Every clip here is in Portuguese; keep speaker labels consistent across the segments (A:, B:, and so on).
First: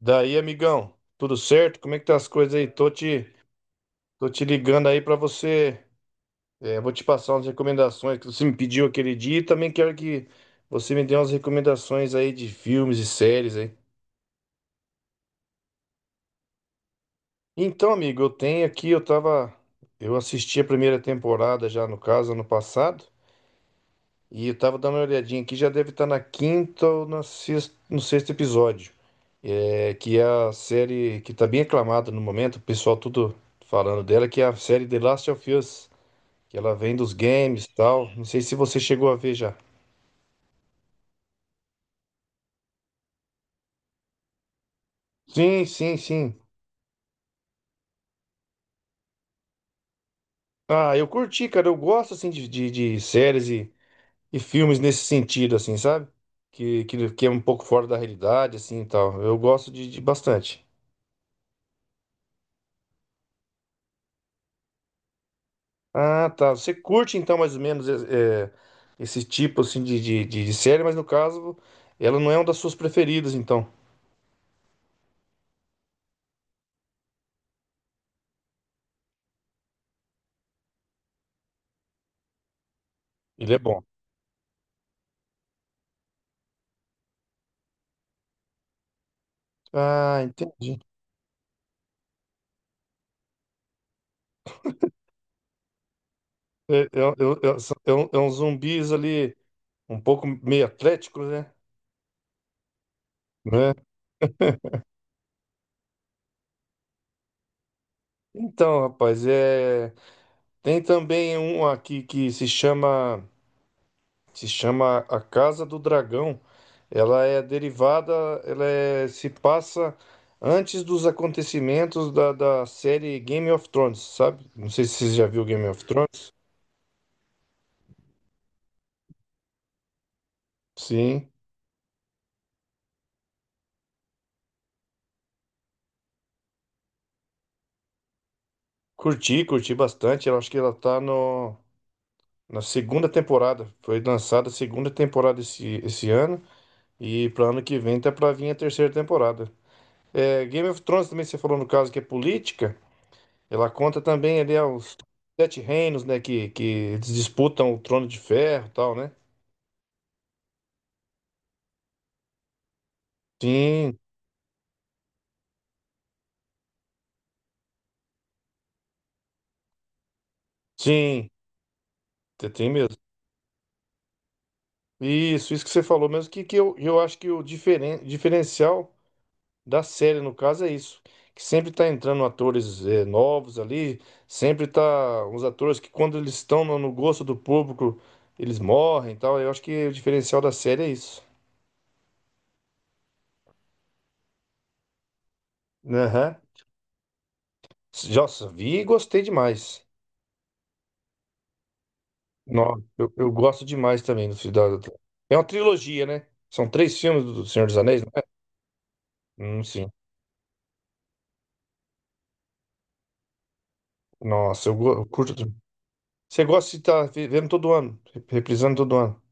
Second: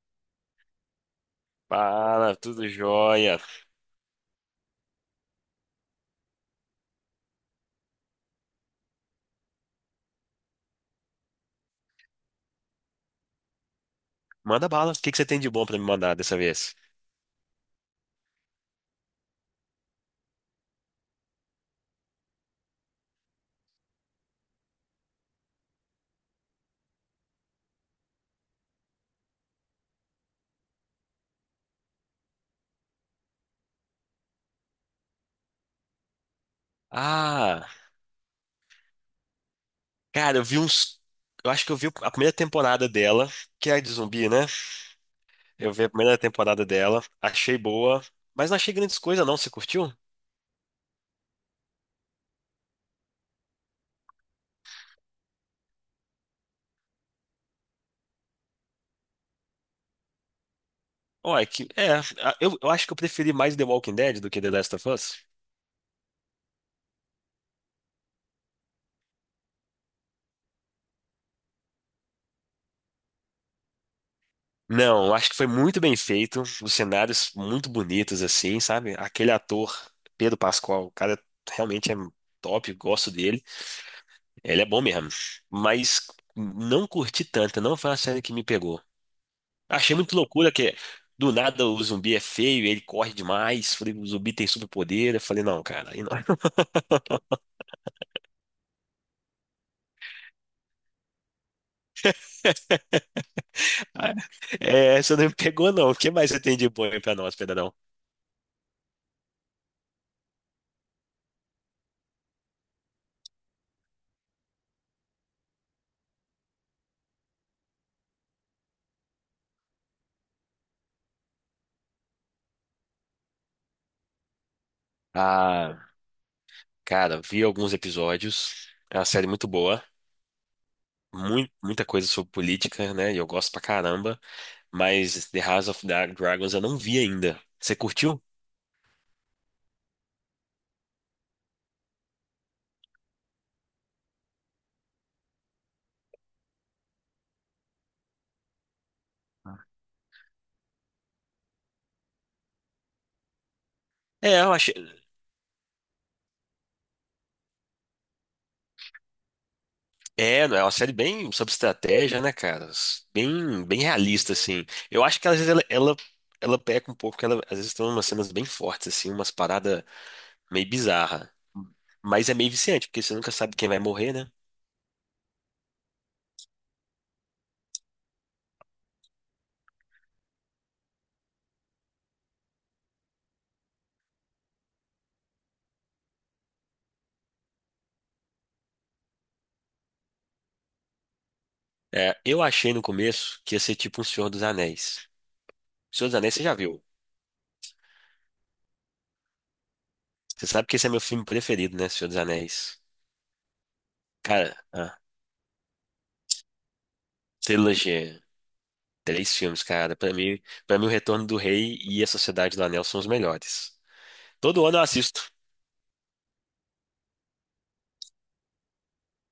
A: Daí, amigão, tudo certo? Como é que tá as
B: Fala,
A: coisas aí?
B: tudo
A: Tô te,
B: jóia.
A: tô te ligando aí pra você. Vou te passar umas recomendações que você me pediu aquele dia e também quero que você me dê umas recomendações aí de filmes e séries aí.
B: Manda bala. O que você tem de bom pra me mandar dessa vez?
A: Então, amigo, eu tenho aqui, eu assisti a primeira temporada já no caso ano passado. E eu tava dando uma olhadinha aqui, já deve estar na quinta ou na sexta, no sexto episódio. É que é a série que tá bem aclamada no momento, o pessoal tudo falando dela, que é a série The Last of Us, que ela vem dos games
B: Ah,
A: e tal. Não sei se você chegou a ver já.
B: cara, eu vi uns. Eu acho que eu vi a primeira temporada dela, que é de zumbi, né?
A: Sim,
B: Eu vi a
A: sim,
B: primeira
A: sim.
B: temporada dela, achei boa, mas não achei grandes coisas, não. Você curtiu?
A: Ah, eu curti, cara. Eu gosto assim de séries e filmes nesse sentido, assim, sabe? Que é um pouco fora da realidade, assim e tal. Eu gosto de bastante.
B: Ó, é que. Eu acho que eu preferi mais The Walking Dead do que The Last of Us.
A: Ah, tá. Você curte então mais ou menos esse tipo assim de série, mas no caso ela não é uma das suas preferidas, então.
B: Não, eu acho que foi muito bem feito. Os cenários muito bonitos, assim, sabe? Aquele ator, Pedro Pascal, o cara realmente é top, gosto dele.
A: Ele é bom.
B: Ele é bom mesmo. Mas não curti tanto, não foi uma série que me pegou. Achei muito
A: Ah,
B: loucura que
A: entendi.
B: do nada o zumbi é feio, ele corre demais. Falei, o zumbi tem superpoder. Eu falei, não, cara, aí não.
A: É uns zumbis ali um pouco meio atléticos, né? Né?
B: É, essa não me pegou, não. O que mais você tem de bom aí pra nós, Pedrão?
A: Então, rapaz, é... tem também um aqui que se chama. Se chama A Casa do Dragão. Ela é derivada, se passa antes dos acontecimentos da série Game of Thrones, sabe? Não sei se você já viu Game
B: Ah,
A: of Thrones.
B: cara, vi alguns episódios. É uma série muito boa.
A: Sim.
B: Muito, muita coisa sobre política, né? E eu gosto pra caramba. Mas The House of Dragons eu não vi ainda. Você curtiu?
A: Curti, curti bastante. Eu acho que ela tá no, na segunda temporada. Foi lançada a segunda temporada esse ano. E para ano que vem tá pra vir a terceira temporada. É, Game of Thrones também você falou no caso que é política. Ela conta
B: É,
A: também
B: eu
A: ali
B: achei.
A: aos sete reinos, né? Que eles disputam o trono de ferro e tal, né?
B: É, é uma série bem sobre estratégia, né, cara? Bem, bem
A: Sim,
B: realista, assim. Eu acho que às vezes ela peca um pouco, porque ela, às vezes tem umas cenas bem fortes, assim, umas paradas meio
A: sim,
B: bizarras. Mas é meio
A: tem
B: viciante,
A: mesmo.
B: porque você nunca sabe quem vai morrer, né?
A: Isso que você falou mesmo, que eu acho que o diferencial da série, no caso, é isso. Que sempre tá entrando atores eh, novos ali, sempre tá uns atores que quando eles estão no gosto do público, eles morrem e tal. Eu acho que o diferencial da série é isso.
B: É, eu achei no começo que ia ser tipo um Senhor dos Anéis. Senhor dos Anéis
A: Aham.
B: você já viu.
A: Nossa, vi e gostei demais.
B: Você sabe que esse é meu filme preferido, né? Senhor dos Anéis.
A: Nossa, eu gosto demais também do
B: Cara,
A: Cidade.
B: a
A: É uma trilogia, né? São três filmes do Senhor dos Anéis, não é?
B: trilogia. Três filmes,
A: Sim.
B: cara. Para mim, O Retorno do Rei e A Sociedade do Anel são os melhores. Todo
A: Nossa, eu,
B: ano eu
A: go- eu
B: assisto.
A: curto. De- Você gosta de estar vendo todo ano, reprisando todo ano.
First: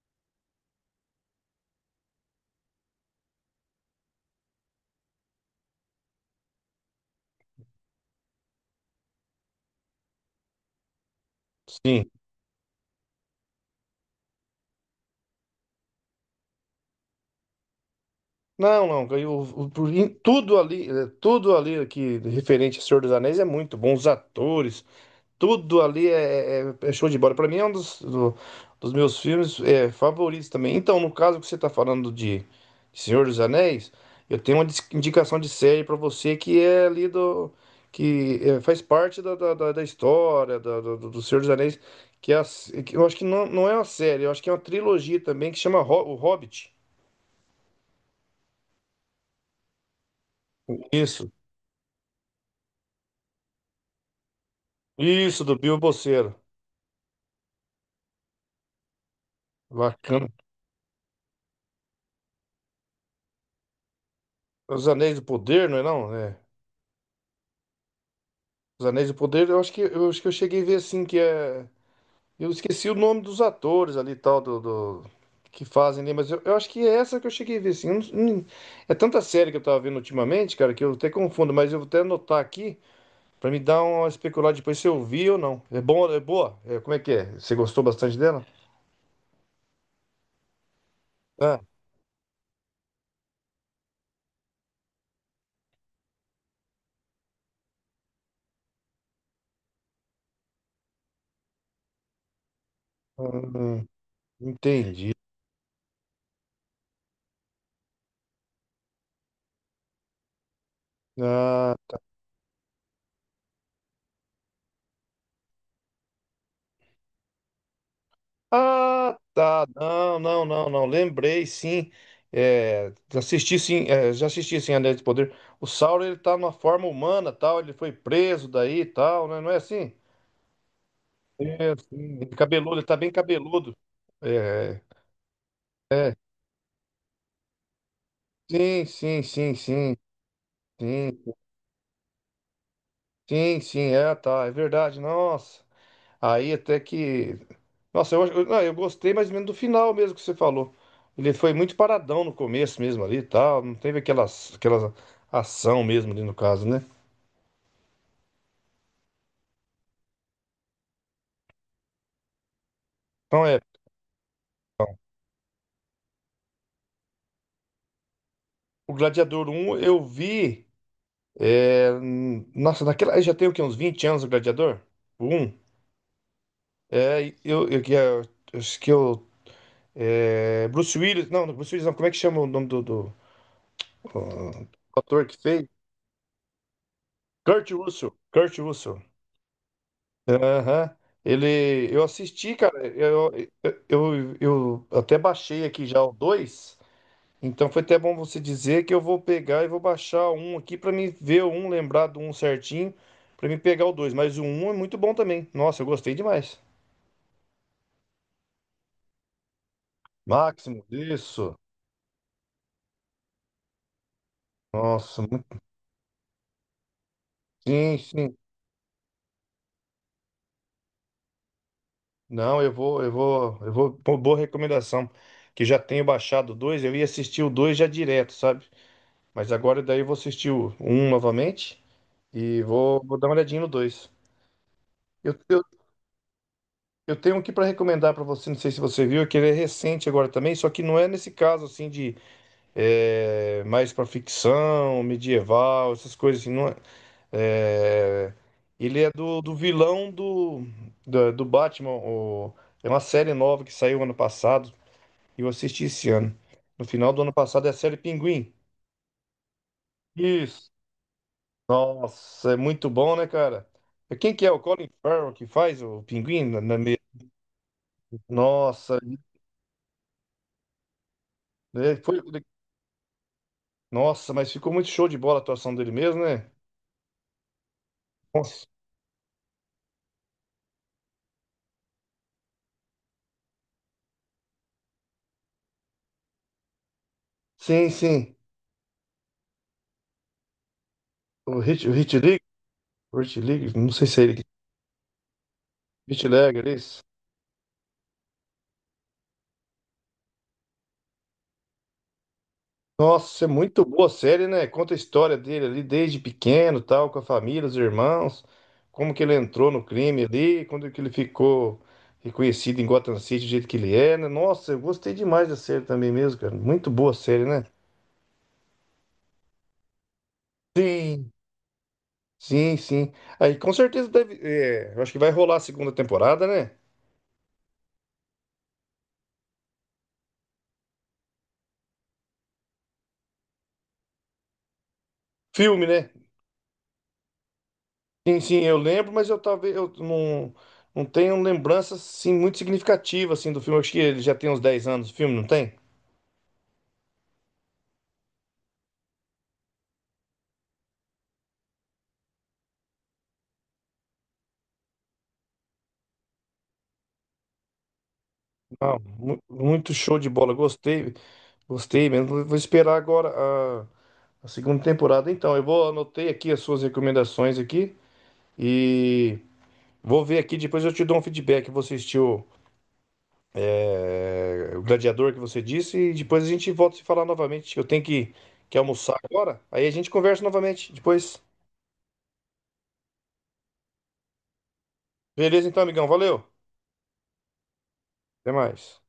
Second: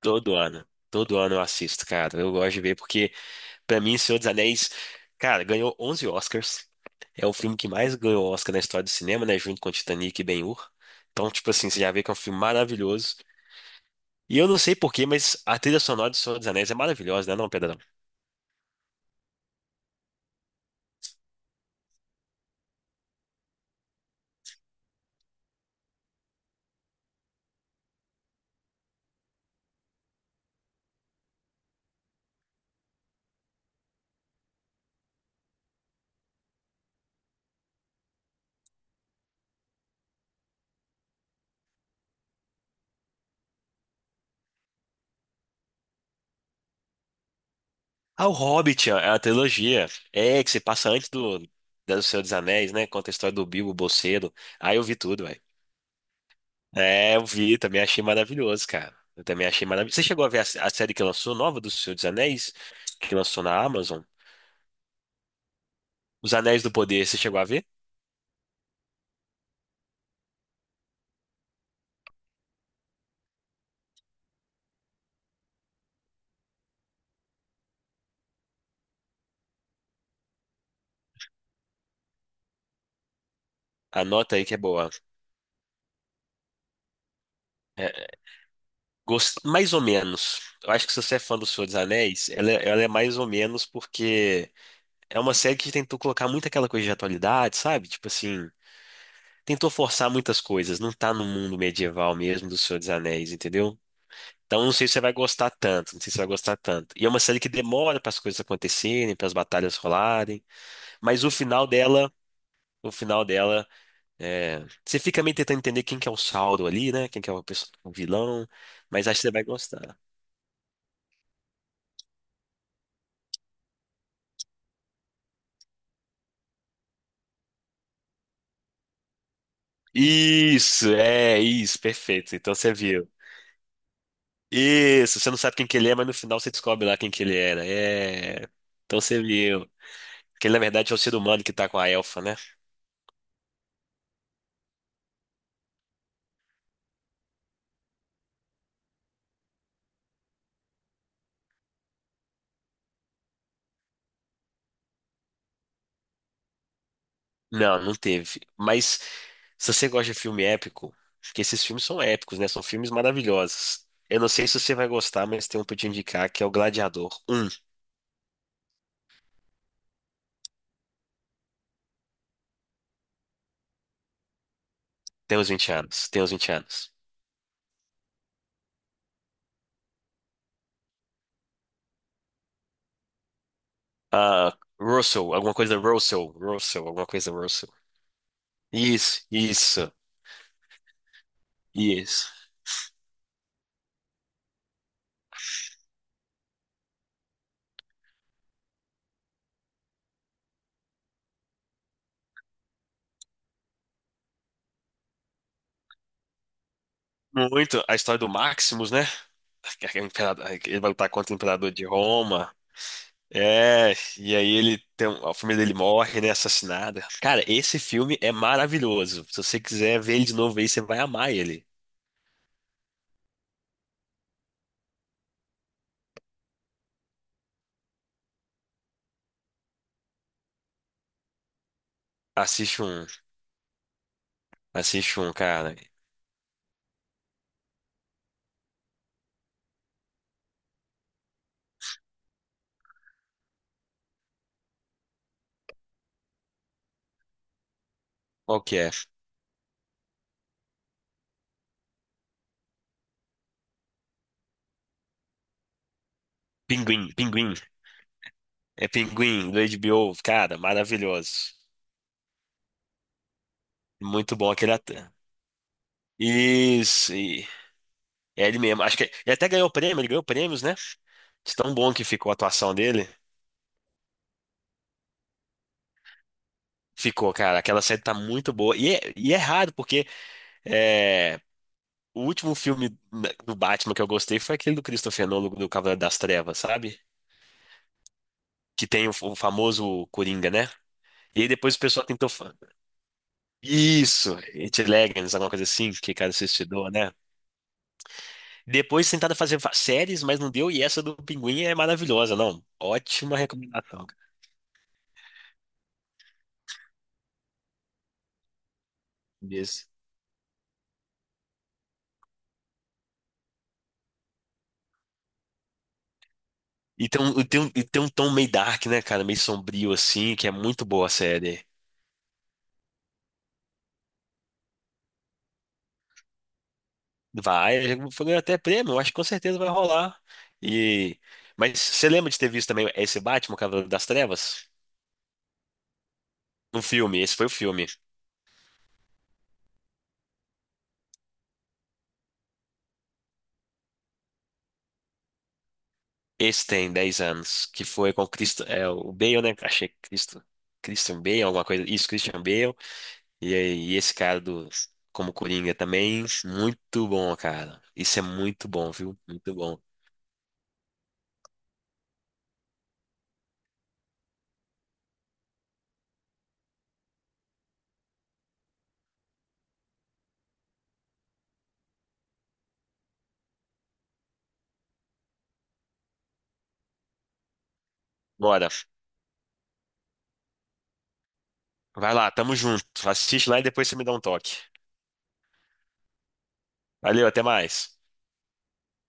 B: Todo ano. Todo ano eu assisto, cara. Eu gosto de ver porque, pra mim, Senhor dos Anéis, cara, ganhou 11 Oscars. É o filme que mais ganhou Oscar na história do cinema, né? Junto com Titanic e Ben-Hur. Então, tipo assim, você já vê
A: Sim.
B: que é um filme maravilhoso. E eu não sei porquê, mas a trilha sonora de Senhor dos Anéis é maravilhosa, né, não, Pedrão?
A: Não, não. Em tudo ali, eh, tudo ali que referente a Senhor dos Anéis é muito bom. Os atores, tudo ali é show de bola. Pra mim é um dos meus filmes é favoritos também. Então, no caso que você tá falando de Senhor dos Anéis, eu tenho uma indicação de série pra você que é ali do. Que é, faz parte da história do Senhor dos Anéis, que, é a s- que eu acho que não, não é uma série, eu acho que é uma trilogia também que chama O Hobbit.
B: Ah, o Hobbit, a trilogia, é que se passa antes
A: Isso,
B: do Senhor dos Anéis, né? Conta a história do Bilbo Bolseiro. Aí eu vi tudo, velho.
A: isso, do Bilbo Bolseiro.
B: É, eu vi, também achei maravilhoso, cara. Eu também achei maravilhoso. Você chegou
A: Bacana.
B: a ver a série que lançou, nova do Senhor dos Anéis, que lançou na Amazon?
A: Os Anéis do Poder, não é não?
B: Os
A: É.
B: Anéis do Poder, você chegou a ver?
A: Os Anéis do Poder, eu acho que eu cheguei a ver assim que é. Eu esqueci o nome dos atores ali, e tal, que fazem ali, mas eu acho que é essa que eu cheguei a ver, assim. Eu não- não- é tanta série que eu tava vendo ultimamente, cara, que eu até confundo, mas eu vou até anotar aqui pra me dar uma
B: Anota aí que
A: especulada
B: é
A: depois se
B: boa.
A: eu vi ou não. É bom, é boa? É, como é que é? Você gostou
B: É,
A: bastante dela?
B: mais ou menos. Eu acho que se você é fã do
A: Ah,
B: Senhor dos Anéis, ela é mais ou menos porque é uma série que tentou colocar muito aquela coisa de atualidade, sabe? Tipo assim, tentou forçar muitas coisas. Não tá no mundo medieval mesmo do Senhor dos Anéis, entendeu?
A: hum,
B: Então não sei se você vai
A: entendi.
B: gostar tanto, não sei se você vai gostar tanto. E é uma série que demora para as coisas acontecerem, para as batalhas rolarem, mas o final
A: Ah,
B: dela, o final dela, é... você fica meio tentando entender quem que é o Sauron ali, né? Quem que é o vilão, mas
A: ah,
B: acho que você vai
A: tá.
B: gostar.
A: Não, não, não, não. Lembrei, sim. É, assisti, sim. É, já assisti, sim, Anéis de Poder. O Sauron, ele tá numa forma humana, tal. Ele foi preso daí, tal, né? Não é assim?
B: Isso, é
A: É,
B: isso,
A: sim. Ele
B: perfeito. Então você
A: cabeludo, ele tá
B: viu.
A: bem cabeludo. É,
B: Isso, você não sabe quem que ele é, mas
A: é.
B: no final você descobre lá quem que ele era. É.
A: Sim,
B: Então você
A: sim, sim,
B: viu.
A: sim.
B: Que ele, na verdade, é o ser
A: Sim,
B: humano que tá com a elfa, né?
A: sim, sim. É, tá. É verdade. Nossa. Aí até que... Nossa, eu, acho- eu, ah, eu gostei mais ou menos do final mesmo que você falou. Ele foi muito paradão no começo mesmo ali e tal. Não teve aquelas ação mesmo ali no caso, né?
B: Não, não teve. Mas se você gosta de filme épico, porque esses filmes são épicos, né? São filmes
A: Então é,
B: maravilhosos. Eu não sei se você vai gostar, mas tem um pra eu te indicar que é o Gladiador um.
A: o Gladiador um eu vi. É, nossa, naquela. Aí já tem o quê? Uns 20 anos o Gladiador? O
B: Tem uns
A: um.
B: 20 anos. Tem uns 20 anos.
A: É, e eu, que é- eu, acho que eu. Bruce Willis. Não, não, Bruce Willis não. Como é que chama o nome o
B: Ah,
A: ator
B: Russell,
A: que
B: alguma
A: fez?
B: coisa Russell. Russell, alguma coisa
A: Kurt
B: Russell.
A: Russell. Kurt Russell.
B: Isso, isso,
A: Aham. Ele, eu
B: isso.
A: assisti, cara. Eu até baixei aqui já o 2. Então foi até bom você dizer que eu vou pegar e vou baixar um aqui pra me ver o um, lembrar do um certinho, pra me pegar o dois. Mas o um é muito bom também. Nossa, eu gostei demais.
B: Muito. A história do Maximus, né? Ele
A: Máximo,
B: vai lutar contra o
A: isso.
B: imperador de Roma. É, e aí ele tem,
A: Nossa,
B: a família dele morre, né, assassinada. Cara, esse
A: sim,
B: filme é
A: sim.
B: maravilhoso. Se você quiser ver ele de novo aí, você vai amar ele.
A: Não, eu vou, eu vou, eu vou. Pô, boa recomendação. Que já tenho baixado o dois. Eu ia assistir o dois já direto, sabe? Mas agora daí eu vou assistir o um novamente. E
B: Assiste
A: vou,
B: um,
A: vou dar uma olhadinha no dois.
B: assiste um,
A: Eu, eu,
B: cara.
A: eu tenho aqui para recomendar para você, não sei se você viu, é que ele é recente agora também, só que não é nesse caso assim de é, mais para ficção, medieval, essas coisas assim, não é. É,
B: Qual que é?
A: ele é do vilão Batman, é uma série nova que saiu ano passado e eu assisti esse ano. No
B: Pinguim,
A: final do ano
B: Pinguim.
A: passado é a série Pinguim.
B: É Pinguim, do HBO. Cara,
A: Isso.
B: maravilhoso.
A: Nossa, é muito bom, né, cara? Quem
B: Muito
A: que
B: bom
A: é? O
B: aquele
A: Colin
B: ator.
A: Farrell que faz o Pinguim na, na
B: Isso, e é ele mesmo. Acho
A: Nossa,
B: que ele até ganhou prêmio, ele ganhou prêmios, né? De tão bom
A: é,
B: que
A: foi,
B: ficou a atuação dele.
A: nossa, mas ficou muito show de bola a atuação dele mesmo, né?
B: Ficou, cara. Aquela série tá muito
A: Nossa.
B: boa. E é raro, porque é, o último filme do Batman que eu gostei foi aquele do Christopher Nolan, do Cavaleiro das Trevas, sabe?
A: Sim, sim.
B: Que tem o famoso Coringa, né? E aí
A: O
B: depois o
A: Hit, o
B: pessoal
A: Hit
B: tentou.
A: League,
B: fa-
A: o Hit League, não sei se é ele.
B: Isso!
A: Que-
B: It Legends, alguma coisa assim, que
A: Hit
B: cara se
A: League, é
B: suicidou,
A: isso.
B: né? Depois tentaram fazer séries, mas não deu. E essa do Pinguim é maravilhosa, não. Ótima
A: Nossa, é muito boa
B: recomendação,
A: a
B: cara.
A: série, né? Conta a história dele ali desde pequeno, tal, com a família, os irmãos, como que ele entrou no
B: Isso.
A: crime ali, quando que ele ficou reconhecido em Gotham City do jeito que ele é, né? Nossa, eu gostei demais da série também mesmo, cara. Muito
B: E
A: boa a
B: tem um,
A: série,
B: e tem
A: né?
B: um, e tem um tom meio dark, né, cara? Meio sombrio, assim, que é muito boa a
A: Sim.
B: série.
A: Sim, sim. Aí com certeza deve. É, eu acho que vai rolar a segunda temporada, né?
B: Vai, já foi até prêmio, eu acho que com certeza vai rolar. E mas você lembra de ter visto também esse Batman, o Cavaleiro das Trevas?
A: Filme, né?
B: Um filme, esse foi o filme.
A: Sim, sim, eu lembro, mas eu talvez eu não, não tenho lembranças assim, muito significativas assim, do filme. Eu acho que ele já tem uns 10 anos, o filme, não tem?
B: Esse tem 10 anos, que foi com Cristo, é o Bale, né? Achei que Cristo, Christian Bale, alguma coisa. Isso, Christian Bale. E, aí, e esse cara do como Coringa também, muito bom, cara. Isso é muito bom,
A: Não,
B: viu? Muito bom.
A: muito show de bola. Gostei, gostei mesmo. Vou esperar agora a, a segunda temporada. Então, eu vou anotei aqui as suas recomendações aqui e vou ver aqui, depois eu te dou um feedback. Você assistiu é, o gladiador que você disse, e depois a gente volta a se falar novamente. Eu tenho
B: Bora.
A: que almoçar agora, aí a gente conversa novamente depois.
B: Vai lá, tamo junto. Assiste lá e depois você me dá um toque.
A: Beleza, então, amigão, valeu.
B: Valeu, até mais.
A: Até mais.